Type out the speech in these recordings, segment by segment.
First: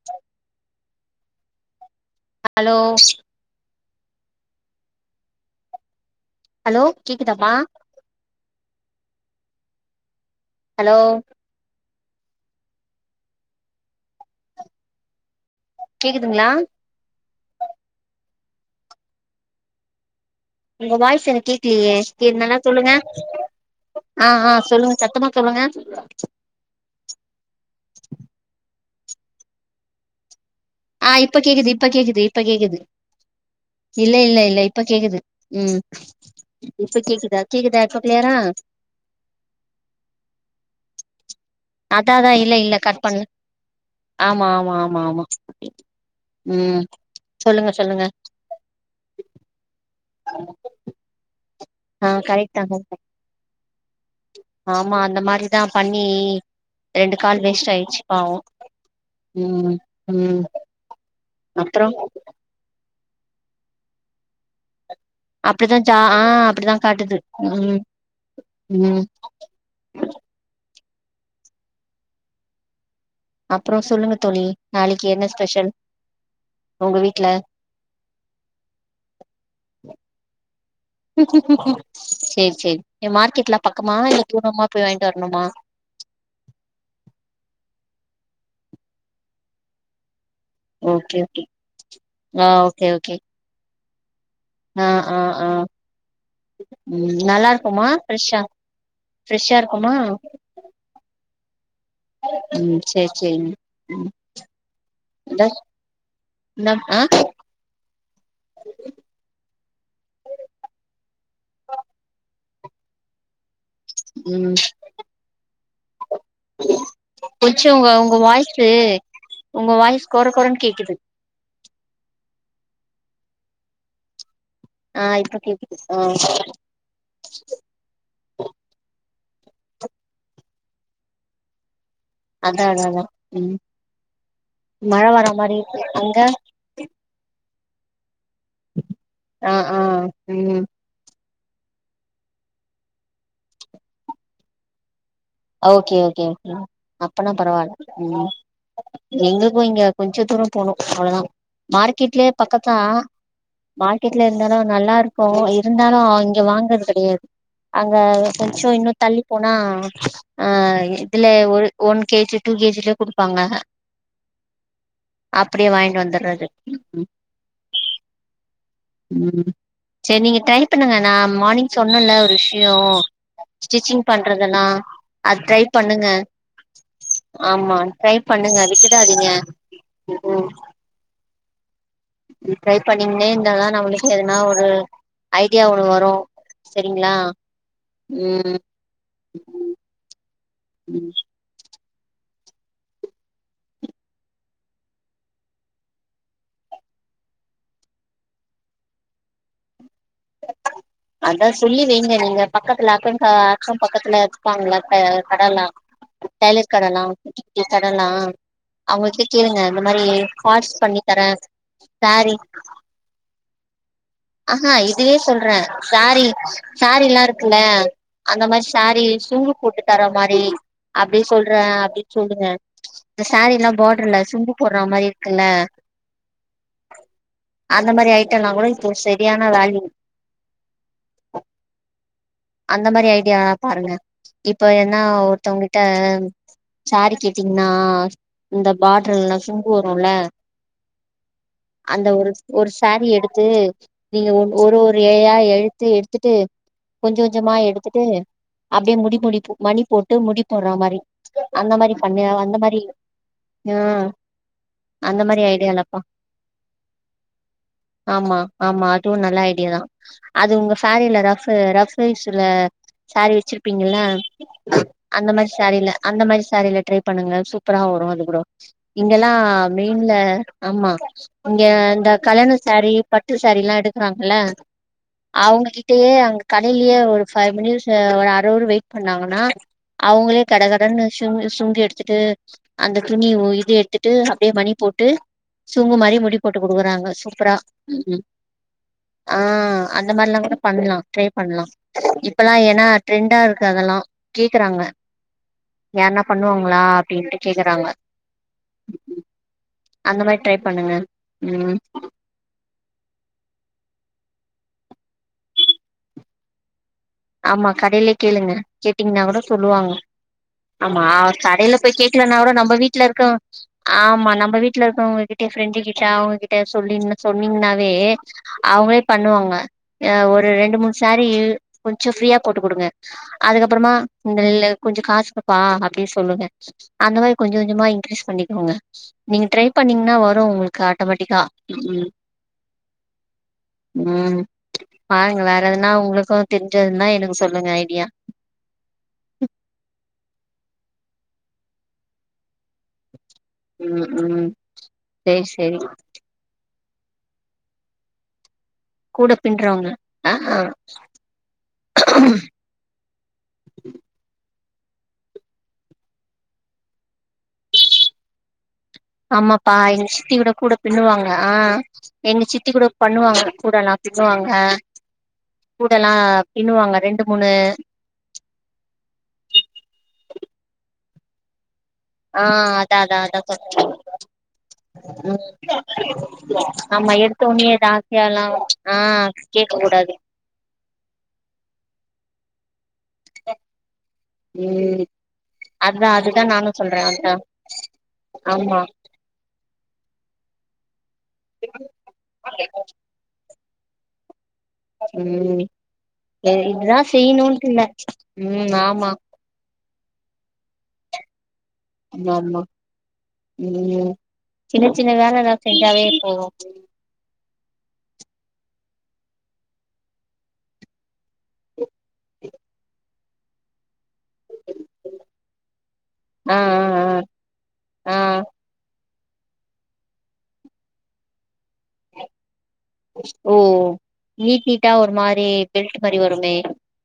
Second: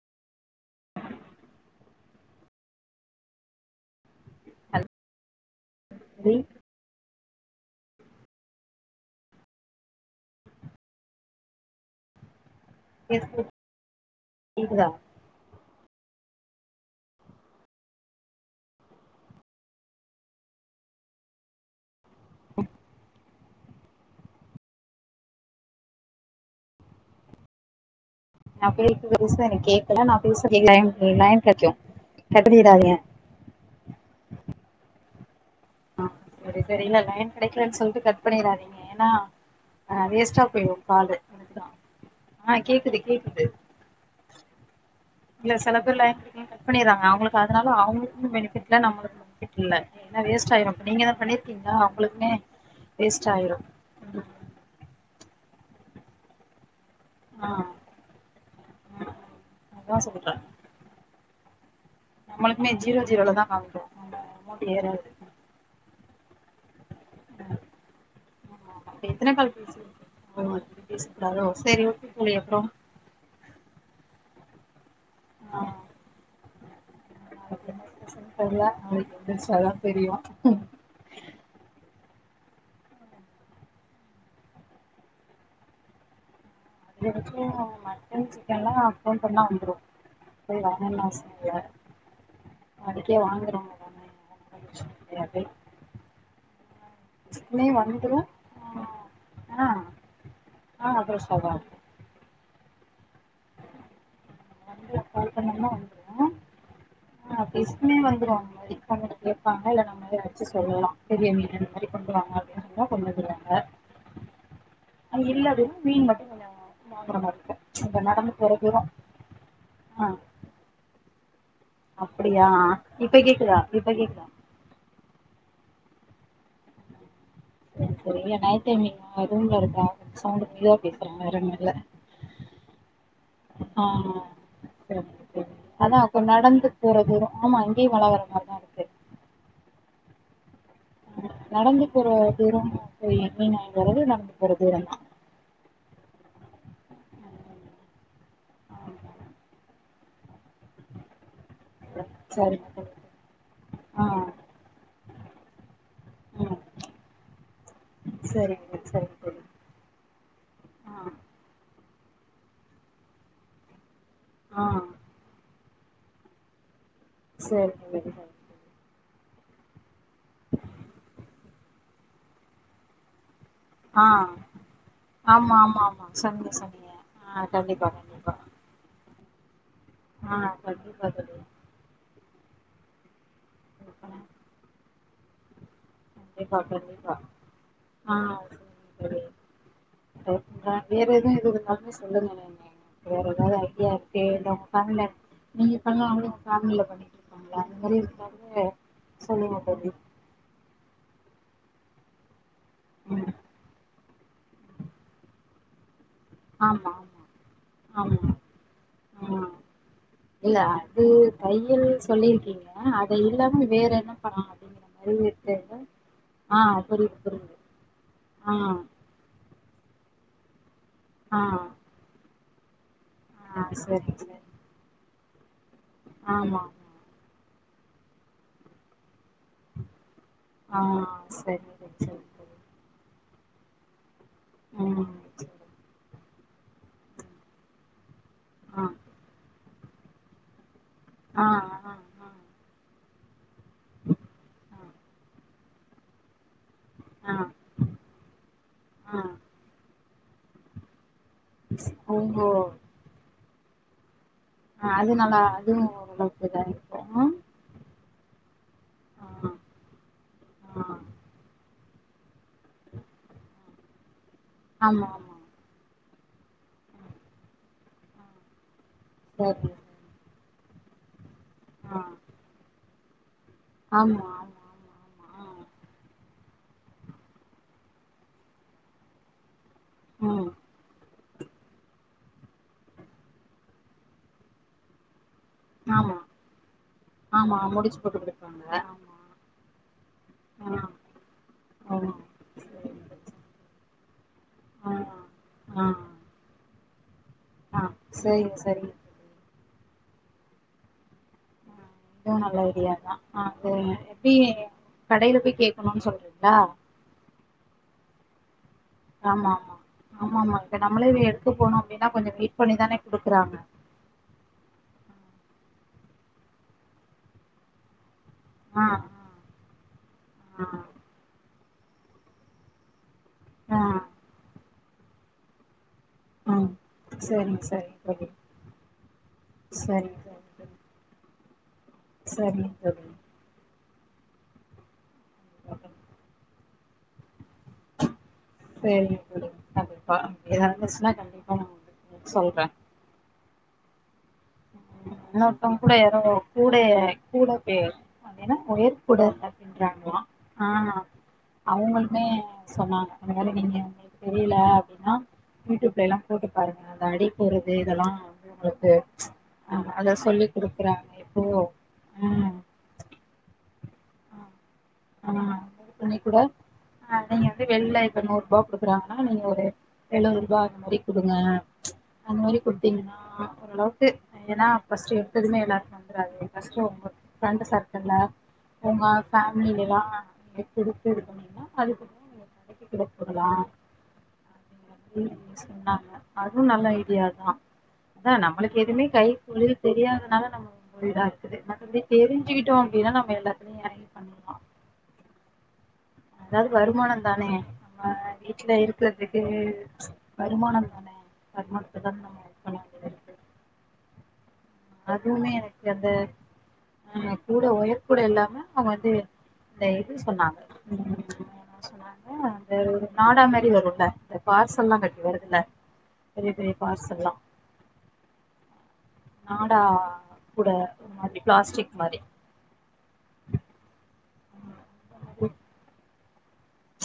சேரி hello hello தோழி hello கேக்குதாப்பா ஹலோ எஸ்மி கேக்குதா கேக்குதுங்க்ளா உங்க வாய்ஸ் எனக் கேக்லியே என்னலா சொல்லுங்க ஆஹ் ஆஹ் சொல்லுங்க சத்தமா சொல்லுங்க நா பேச்றதுச்சா எனக் கேக்கல நா பேஸ் ஆஹ் இப்ப கேக்குது இப்ப கேக்குது இப்ப கேக்குது பண்ணிறாதீங்க இல்ல இல்ல இல்ல இப்ப கேக்குது உம் ஆ சரி சரி இப்ப இல்ல லைன் கேக்குதா கெடைக்கலன்னு கேக்குதா இப்ப சொல்லிட்டு கட் க்ளியரா பண்ணிறாதீங்க ஏன்னா ஆ வேஸ்ட்டா போயிரு காலு அதுக்குதா அதாதா ஆ இல்ல இல்ல கேக்குது கட் பண்ணு கேக்குது ஆமா ஆமா ஆமா ஆமா இல்ல சில பேர் லைன் கெடைக்கலன்னா ம் பண்ணிடுறாங்க அவங்களுக்கு அதனால சொல்லுங்க சொல்லுங்க அவங்களுக்குமே பெனிஃபிட் இல்ல நம்மளுக்கு பெனஃபிட் இல்ல என்ன வேஸ்ட் ஆயுடு இப்ப நீங்க தா பண்ணி ஆஹ் கரெக்ட் தா கரெக்தா ஆயிரு ஆமா அந்த மாரி தா பண்ணி ரெண்டு கால் ஆ வேஸ்ட் ஆயிடுச்சி பாவ ம் அதா ம் சொல்றே ம் ஆ நம்மளுக்குமே ஜீரோ ஜீரோ தா காமிக்குது அந்த அமௌன்ட் ஏறாது அப்டிதா ச்சா ஆ அப்டி தா காட்டுது ம் ம் இப்ப எத்தன கால் பேசிருக்கோ பேசக்கூடாதோ சேரி ஓகே தோழி அப்ற அப்ற சொல்லுங்க தோழி நாளைக்கி என்ன ஆ ஸ்பெஷல் உங்க வீட்ல நாளைக்கு என்ன ஸ்பெஷல்னு தெர்ல நாளைக்கு எந்திரிச்சாதா தெரியு சேரி சேரி இங்க மார்க்கெட்லா பக்கமா இல்ல தூரமா போய் வாங்கிட்டு வரணுமா அதிகபட்சோ மட்டன் சிக்கன்லா ஃபோன் பண்ணா வந்துரும் ஓகே ஓகே ஆ [unintelligible] ஓகே ஓகே அதுக்கே வாங்குறவங்க தானே ஆ விஷயம் ஆ கிடையாது ஆ ம் நல்லா சிக்கனே இருக்குமா வந்துரு ப்ரெஷ்ஷா ஆ ஃப்ரெஷ்ஷாருக்குமா தா இருக்கு ம் சேர் செரிங்க ம் வந்து [unintelligible] கால் பண்ணோம்னா வந்துரு இந்த ஆ பிஸ்மே வந்துரும் அந்த மாரி கொண்டுட்டு கேப்பாங்க இல்ல நம்மளே அடிச்சு சொல்லலா பெரிய மீன்னு இந்த மாரி கொண்டுவாங்க அப்டின்னு சொல்லிருந்தா கொண்டுவந்துருவாங்க ம் அது இல்ல அப்டின்னா மீன் மட் கொஞ்சோ உங்க உங்க நடந்து போற வாய்ஸு தூரோ உங்க ஆ வாய்ஸ் குற குறன்னு கேக்குது அப்டியா இப்ப கேக்குதா இப்ப கேக்குதா ஆ இப்ப கேக்குது ஆ செரி செரிங்க நைட் டைம் [unintelligible] ரூம்ல இருக்கே கொஞ்சோ சவுண்ட் மெதுவா பேசுற வேற ஒன்னுயில்ல அதா அதா அதா ம் சரி மழ வரா சரி மாரி இருக்கு அதா அங்க இப்ப நடந்து போற தூரோ ஆமா இங்கயு மழ வர மாரிதா இருக்கு ஆ ஆ ம் நடந்து போற தூர போய் [unintelligible] மீன் வாங்கிட்டு வரது நடந்து போற தூர தா ஓகே ஓகே அப்பன்னா அப்பன்னா பரவால்ல ம் ஆமா எங்களுக்கு இங்க கொஞ்ச தூர போணு அவ்ளோ தா மார்க்கெட்லியே பக்க சரிங்க தோழி தான் ஆ மார்க்கெட்ல இருந்தாலு நல்லா இருக்கு ஒ [unintelligible] இருந்தாலு இங்க ம் வாங்கறது கெடையாது அங்க கொஞ்சோ சரிங்க இன்னு சரிங்க தள்ளி தோழி போனா ஆ இதுலே ஒரு one K G two K ஜிலயு குடுப்பாங்க ஆஹ் அப்டியே வாய்ன்ட்டு வந்தர்றது சேரிங்க தோழி உம் சேர் நீங்க ட்ரை பண்ணுங்க நா மார்னிங் சொன்னல்ல ஒரு விஷ்யோ ஸ்டிச்சிங் ஆ பண்றதெல்லா அது ஆமா ட்ரை ஆமா ஆமா பண்ணுங்க சொன்னீங்க சொன்னீங்க ஆ ஆமா ட்ரை பண்ணுங்க விட்டுடாதீங்க ஆஹ் கண்டிப்பா தோழி இது ட்ரை பண்ணிங்னேனு இதெல்லா நம்மளுக்கு எதுனா ஒரு ஐடியா ஒன்னு வர் கண்டிப்பா கண்டிப்பா ஆஹ் ம் செரிங்க தோழி அஹ் ஆஹ் வேற ம் ஏது இது இருந்தாலு சொல்லுங்க என்னன்னாலு வேற எதாவ்து ஐடியா இருக்குந்தா ஃபாம்ல நீங்க தனியா அவ்ங்ளுக்கு ஃபார்முல பண்ணிக்குடுப்பாங்ளா ஒரே ஒரு தடவ சொல்லுங்க தோழி அதா சொல்லி வைங்க நீங்க பக்கத்துல அக்கம் ம் பா அக்கம் பக்கத்துல வச்சிபாங்ள க கடல்லா டைலர் ஆமா கடலா ஆமா இப்டி கடலா ஆமா அவ்ங்ககிட்ட ஆ கேளுங்க இந்த மாரி இல்ல ஃபால்ஸ் பண்ணி அது தரே தையல் சாரி சொல்லியிருக்கீங்க அத இல்லாம வேற என்ன பண்ணலா ஆஹ்ஹ அப்டிங்கிற இதுயே மாரி சொல்றே தெர்ல சாரி ஆ புரியுது சாரிலா புரியுது இருக்குல அந்த ஆ மாரி சாரி சுங்கு போட்டு தர மாரி அப்டி ஆ சொல்றே அப்டின் சொல்லுங்க இந்த ஆ சாரிலா சரி பார்ட்ருல சரி சுங்கு போட்றா மாரி கில்ல ஆமா அந்த மாரி ஐட்டலா கூட இது செரியான வேல்யூ ஆஹ் செரிங்க தோழி செரிங்க தோழி யா பாருங்க இப்ப என்னா சரி. ஒருத்தவ்ங்கிட்ட சாரி கேட்டீங்னா இந்த ஆ பார்டர்லநாச்சு பீரோல்ல ஆ ஆ அந்த ஒரு ஒரு சாரி எ ச்சு நீங்க ஒன் ஒரு ஆ ஒரு ஏயா எழுத்து எடுத்துட்டு கொஞ்ச ஆ ஆ கொஞ்சமா எடுத்துட்டு அப்டியே முடி ஆ முடிப்பு மணிப் போ ட்டு முடி போட்ற மாரி அந்த மாரி பண்ணு அந்த மாரி யா ஆஹ் அது நல்லா அதுவு ஓரளவுக்கு இதா இருக்கு ஆமா ஆமா அதுவு நல்ல ஐடியா தா அது உங்க ஆ சேரில ரஃப்பு ரஸ் சைஸ்ஸுல சேரி வச்சிருப்பிங்கள ஆமா அந்த ஆமா மாரி சேரில அந்த மாரி சேரில ட்ரை பண்ணங்களெ சூப்பரா வரு அது கூட இங்கெலா சரி மெயின்ல ஆமா இங்க ஆ இந்த கல்யாணொ சேரி ட்டு சேரி எலா ஆமா ஆமா எடுக்கறாங்கல ஆமா ஆமா ஆ அவங்ககிட்டயே அங்க கடையிலயே ஒரு ஃபைவ் மினிட்ஸ் ஒரு அறுபறு வெயிட் பண்ணாங்கனா அவங்களே ம் கட கடன்னு சு சுங்கு எடுத்துட்டு அந்த துணி உ இது எடுத்துட்டு அப்டியே மணிப்போட்டு சுங்கு ஆமா மாரி முடி போட்டு குடுக்குறாங்க சூப்பரா ஆமா முடிச்சு போட்டு குடுப்பாங்க ஆஹ் அந்த மாரில்லாங்கூட ஆ பண்லா ட்ரை பண்லா இப்பல்லா ஏன்னா ட்ரெண்டா இருக்கா எல்லா கேக்குறாங்க ஆ ஆமா சரிங்க ஆ ஆ யார்னா பண்ணுவாங்களா டீன்ட்டு ஆ கேக்கறாங்க சரிங்க சரிங்க அந்த மாரி ட்ரை பண்ணுங்க உம் ஆ இப்பயே கடையில பொய் கேட்கணுன் சொல்றிங்ளா ஆமா கடையிலே கேளுங்க கேட்டிங்கனா கூட ஆமா ஆமா சொல்லுவாங்க ஆமா இப்ப ஆமா நம்மளே இத எடுக்க கடைல போனோ பொய் அப்டின்னா கொஞ்சோ கேட்லனா கூட வெயிட் நம்ம பண்ணிதானே வீட்ல இருக்கா குடுக்குறாங்க ஆமா நம்ம வீட்ல இருக்கவங்ககிட்ட ஃப்ரெண்டு கிட் க அவங்ககிட்ட சொல்லின்னு சொன்னிங்னாவே ஆ அவங்களே பண்ணுவாங்க ய ஒரு ஆ ரெண்டு மூண் சேரி கொஞ்சொ ஃப்ரீயா போட்டு குடுங்க ஆ அதுக்கப்பறமா டெல்லு கொஞ்சொ காசுகப்பா அப்டி சொல்லுங்க ஆ அந்த மாரி கொஞ்சொ சரிங்க கொஞ்சமா சரிங்க இன்க்ரீஸ் தோழி பண்ணிக்கோங்க நீங்க ட்ரை பண்ணிங்ன்னா சரிங்க வரு உங்ளுக்கு ஆட்டோமேட்டிக்கா சரிங்க தோழி உம் பாருங்க வேற எதனா உங்ளுக்கு தெரிஞ்சதுன்னா எனக்கு சொல் சரிங்க கண்டிப்பா [unintelligible] சொன்னா கண்டிப்பா நா [unintelligible] சொல்றேன் உம் உம் இன்னொருத்தங் கூட யாரோ [unintelligible] அ கூட பே [unintelligible] ஒயர்கூட அனுப்பிச்சாங்களா ஆ அவுங்களுமே சொன்னாங்க அந்த வேல நீங்க புரியல அப்டின்னா யூடியூப்ல எல்லாம் போட்டு பாருங்க அந்த அடி போறது இதெல்லாம் வ உங்களுக்கு சரி ப்ச் அ எங்க சித்தி கூட கூட பின்னுவாங்க ஆஹ் எங்க சித்தி கூட பண்ணுவாங்க கூடெல்லாம் ஆஹ் பண்ணி கூட பின்னுவாங்க ரெண்டு ஆஹ் நீங்க மூணு வந்து வெளில இப்ப நூறு ரூபாய் குடுக்குறாங்கன்னா நீங்க ஒரு எழுபது ரூபாய் அந்த மாரி குடுங்க ப்ச் அந்த ஆ மாரி அதா அதா குடுத்தீங்கன்னா அதா சொல்ற ஓரளவுக்கு ஏன்னா பர்ஸ்ட் ம் எடுத்ததுமே எல்லாருக்கும் வந்துராது ஃபர்ஸ்ட் உங்க ஆமா ஃப்ரெண்டு எடுத்தோனே இது சர்க்கிள்அ ஆசையால்லா ஆ உங்க கேக்க ஃபேமிலிலயெலாம் கூடாது [unintelligible] அது டலாம் ம் அ அதா சொன்னாங்க அதுதா அதுவும் நானு நல்ல சொல்ற ஐடியா அதா தான் அதான் ஆமா நம்மளுக்கு எதுவுமே கைதொழில் தெரியாதனால நம்ம [unintelligible] இருக்குது மத்தபடி தெரிஞ்சுகிட்டோம் அப்டின்னா நம்ம எல்லா [unintelligible] யாகிபண்லாம் உம் அதாவது வருமானம் தானே நம்ம ம் வீட்டுல ஆமா இருக்கிறதுக்கு வருமானம் தானே வருமானத்த தான ஆமா நம்ம இது ஆமா பண்ண வேண்டியது இருக்கு உம் சின்ன சின்ன வேலதான் அதுவுமே எதாவது எனக்கு செஞ்சாவே அந்த போதும் ஆ கூட ஒயர் கூடஎல்லாமே அவங்க வந்து இந்த இது சொன்னாங்க சொன்னாங்க அந்த நாடா மாரி வருல பார்சல்லாம் கட்டி வருதுல பெரிய ஆ பெரிய ஆ பார்சல்லாம் ஆ ஆ நாடா கூட மாதிரி பிளாஸ்டிக் மாரி ஓ நீட் நீட்டா ஒரு மாரி பெல்ட் பரிவறுமே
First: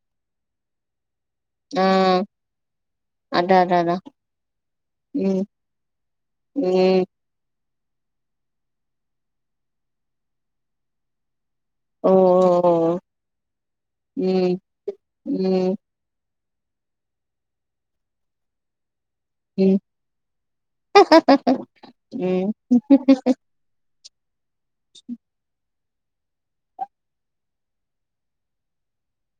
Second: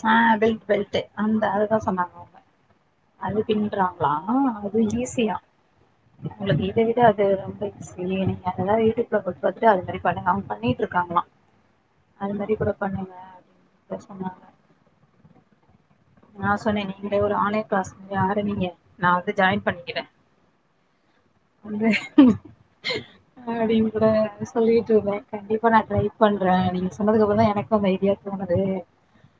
ஆ பெல்ட் பெல்ட் அந்த அததா ஆ சொன்னாங்க அவுங்க அது அதா அதா அதா பின்றாங்ளா அது ஈஸியா ம் உங்களுக்கு இத விட ம் அது ரொம்ப செரி நீங்க எனதாது யூடியூப்ல போட்டு பாத்துட்டு அது மாரி பண்ணுங்க அவுங்க பண்ணீட்ருக்காங்களா ஓ அது மாரி ஓ கூட ஓ பண்ணுங்க அப்டின்னு கூட சொன்னாங்க ம் ம் நா சொன்னே நீங்களே ஒரு ஆன்லைன் கிளாஸ் மாரி ஆரம்பிங்க நா வந்து ஜாயின் ம் பண்ணிக்கிறே வந்து ம் அப்டீன் கூட சொல்லிட்ருந்தே கண்டிப்பா நா ட்ரை பண்றே நீங்க சொன்னதுக்கப்பறொதா எனக்கு அந்த ஐடியா தோணுது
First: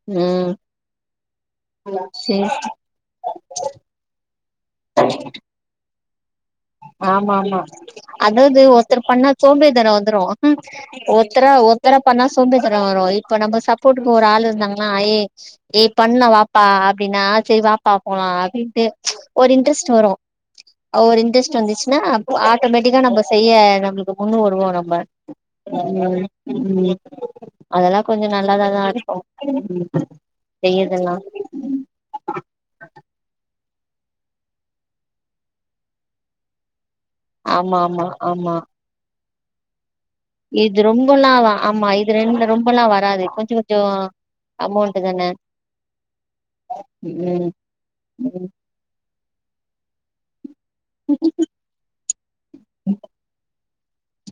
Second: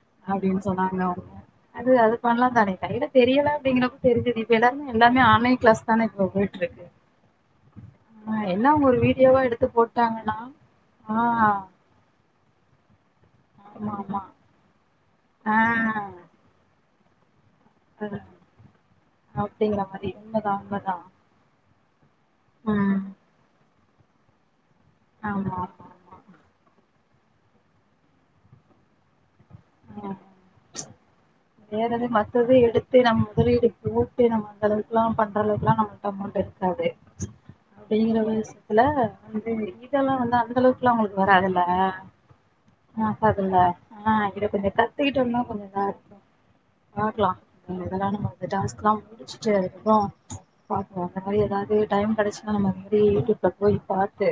ம் அப்டீன் சொன்னாங்க அவுங்க அது அது சேரி பண்லாந்தானே கைல தெரியல அப்டிங்கிறப்ப தெரி்ஞ்சது இப்ப எல்லாருமே எல்லாமே ஆன்லைன் கிளாஸ் தானே போகு ஆமா ஆமா அதாது எல்லா ஒரு ஒருத்தர் பண்ணா வீடியோவா எடுத்து சோம்பேறி தனோ வந்துரு போட்டாங்கன்னா ஆ ஒருத்தர ஒருத்தரா பண்ணா சோம்பேதனொ வரு ஐ இப்பொ நம்ம ஆமா சப்போட்டுக்கு ஆமா ஒரு ஆள் இருந்தாங்கனா ஏ ஆ ஏய் பண்லா வாப்பா அப்டினா செரி வாப்பா அது போலா அப்டின்ட்டு ஒரு அப்டிங்கிற இன்ட்ரெஸ்ட் மாரி வரு உண்மதா உண்மதா ஒரு இன்ட்ரெஸ்ட் வந்துச்சுனா ஆட்டோமேட்டிக்கா ம் நம்ம செய்ய நம்ளுக்கு ஒன்னு வருவானம் பட் ஆமா ஆமா ஆமா ம் ம் அதெல்லா கொஞ்சோ நல்லதாதா இருக்கு செய்யதுன்னா வேறது மத்தது எடுத்து நம் முதலீடு போட்டு நம்ம அந்த அளவுக்ல்லா பண்றளவுக்லா நம்மட்ட அமௌண்ட் இருக்காது ஆமா ஆமா அப்டிங்கற ஆமா விஷ்த்துல இது ஈத் இதெல்லா வந்து அந்த இது அளவுக்லா உங்ளுக்கு ரொம்பல்லா வ வராதுல்ல ஆமா இது ரெண்டு ரொம்பல்லா வராது கொஞ்சோ ஆகாதுல்ல கொஞ்சோ ஆ இத கொஞ்சொ அமௌண்ட் கத்துக்கிட்டு தான வந்தா கொஞ்சொ இதாருக்கு பாக்கலா ம் இதெல்லா நம்ம வந்து ம் டாஸ்க்லா முடிச்சிட்டுஇருக்கோ பாக்கலா அந்த மாரி எதாது டைம் கிடச்சின்னா நம்ம அது மாரி யூடியூப்ல போய் பாத்து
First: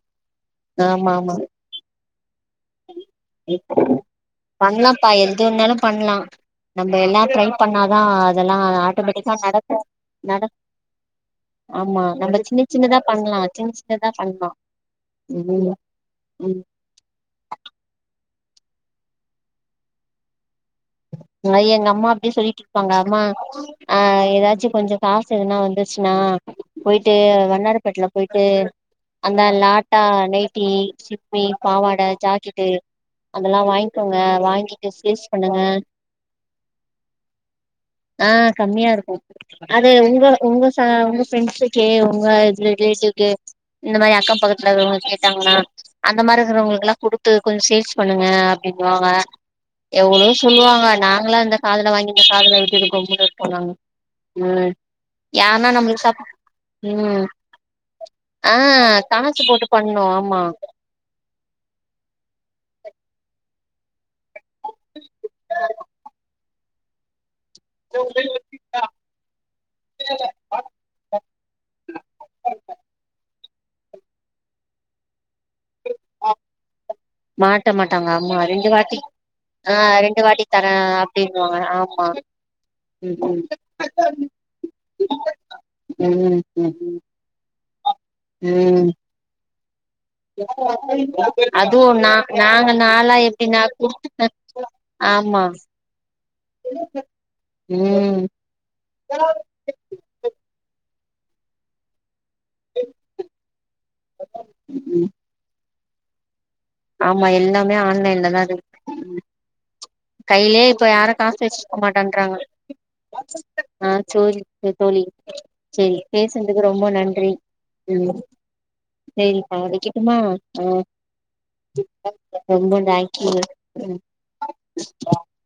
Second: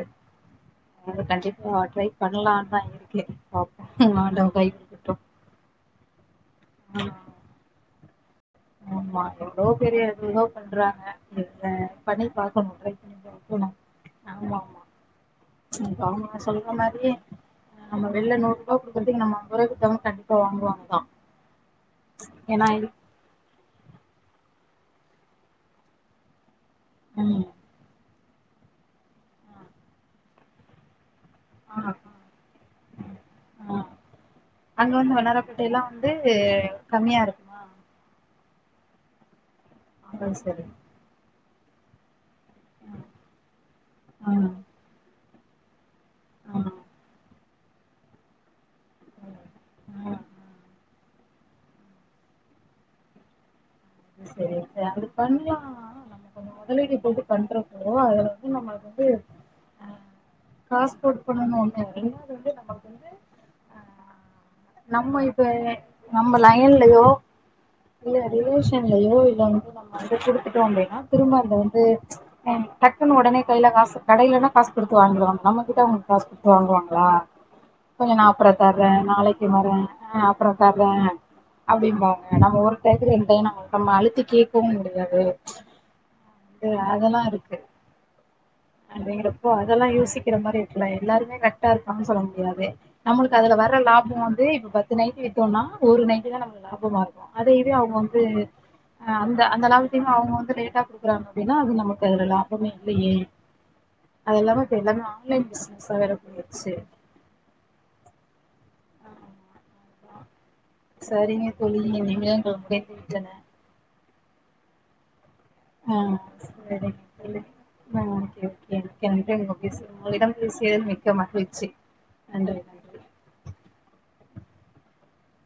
ஆமா ஆமா கண்டிப்பா ட்ரை பண்ணலான் தா இருக்கே பாப்பொ ஆண்டவ பண்லாம்ப்பா கைகுடுக்கட்டு எது வேணாலு பண்லா நம்ம எல்லா ட்ரை பண்ணா ஆ ஆமா எவ்ளோ பேரு ஏதெதோ நட பண்றாங்க ஆமா பண்ணி நம்ம சின்ன பாக்கணு ட்ரை சின்னதா பண்ணி பண்லா பாக்கணு சின்ன சின்னதா பண்லா ஆமாம்மா ம் ஆமா ம் சொல்ற மாரியே ஆமா வெள்ல நூறுபா குடுக்கறதுக்கு நம்ம அம்பதுருபாய்க்கு குடுத்தாலு கண்டிப்பா வாங்குவாங் மை எங்கம்மா அப்டி இது சொல்லிட்ருப்பாங்க அம்மா ஆஹ் ஏதாச்சு கொஞ்சொ காசு எதுனா வந்துச்னா பொயிட்டு ம் வண்ணாரபேட்ல பொயிட்டு அந்த லாட்டா நைட்டீ வி ஆ பாவாட ஜாக்கெட்டு அதெல்லா ஆ வாய்ங்க்கோங்க வாங்கிட்டு அங்க வந்து சேஸ் பண்ணுங்க வண்ணாரப்பேட்டைல்லா வந்து கம்மியா இருக்குமா ஆஹ் கம்மியாருக்கு அது உங்க உங்கசா உ ஃபெண்ட்ஸுக்கே உங்க லெடீஸுக்கு இந்த மாரி ஆ அக்கம் பக்கத்துலருக்கவங்களுக்கு தாங்கனா அந்த ஆ மாரிருக்றவங்களுக்குலா குடுத்து கொஞ்சொ சேல்ஸ் பண்ணுங்க இக்கோவ ஆ எவ்வளோ ப நாங்களா இந்த காதுல வாங்கி இந்த காதுல விட்டுருக்கோ கூட்டுட்டு போனாங்க செரி ச அது பண்லா நம்மளுக்கு சப் நம்ம கொஞ்சொ மொதலீடு ம் போட்டு பண்றப்போ அதுல ஆ வந்து நம்மள்க் வந்து கணக்கு போட்டு அ பண்ணோ ஆமா காஸ் போட்டு பண்ணணு ஒன்னு ரெண்டாவது வந்து நமக் வந்து அ நம்ம இப்ப நம்ம லயன்லயோ இல்ல ரிவைஸ் கன்லையோ இல்ல வந்து நம்ம வந்து குடுத்துட்டோ அப்டினா திரும்ப இந்த வந்து டக்குனு உடனே கையில காசு கடைலனா காசு குடுத்து வாங்கலாம் நம்ம கிட்ட அவங்க காசு குடுத்து வாங்குவாங்க லா மாட்ட மாட்டாங்க கொஞ்சொ நா ஆமா அப்றொ ரெண்டு தர்றே வாட்டி நாளைக்கு ஆ வர்ரே ரெண்டு ஆஹ் வாட்டி அப்றொ தரே தர்றே அப்டின்னுவாங்க ஆமா அப்டிம்பாங்க நம்ம ஒரு டைத்துக்கு ரெண்டு டையொ ம் நம்ம அழுத்தி கேக்கவு முடியாது த அதெல்லாருக் உம் பாத் அதெல்லா யோசிக்ற மாரி இருக்கு நா எல்லாருமே கரெக்டா அதுவு இருப்பாங்க நா சொல்ல முடியாது நாங்க நாலா நம்மளுக்கு அதுல எப்டின்னா வர குடுத் லாபொ வந்து இப்ப பத்து நைட்டி ஆமா வித்தோனா ஒரு நைட்டிதா நம்ளுக்கு லாபமாருக்கு அதயிதயு அவுங்க வந்து ம் அ அந்த அந்தளாவுத்தினு அவுங்க வந்து லேட்டா குடுக்குறாங்க அப்படின்னா அது நமக்கு அதுலலா பமே இல்லையே அதுல்லாம இப்ப எல்லாமே ஆன்லைன் பிஸ் [unintelligible] ஆமா எல்லாமே ஆன்லைன்லதான் இருக் [unintelligible] கைலயே இப்ப யாரும் காசு சரிங்க வச்சிருக்க தோழி நீங்களே மாட்டன்றாங்க எங்களுக்கு முடிந்து விட்டன ஆஹ ச [unintelligible] தோழி சேரி ஹ் பேசுனதுக்கு ரொம்ப செரி நன்றி ம் ஓகே சரிப்பா ஓகே வைக்கட்டுமா ஆ [unintelligible] மிக்க மகிழ்ச்சி நன்றி ரொம்ப நன்றி [unintelligible] [inaudible]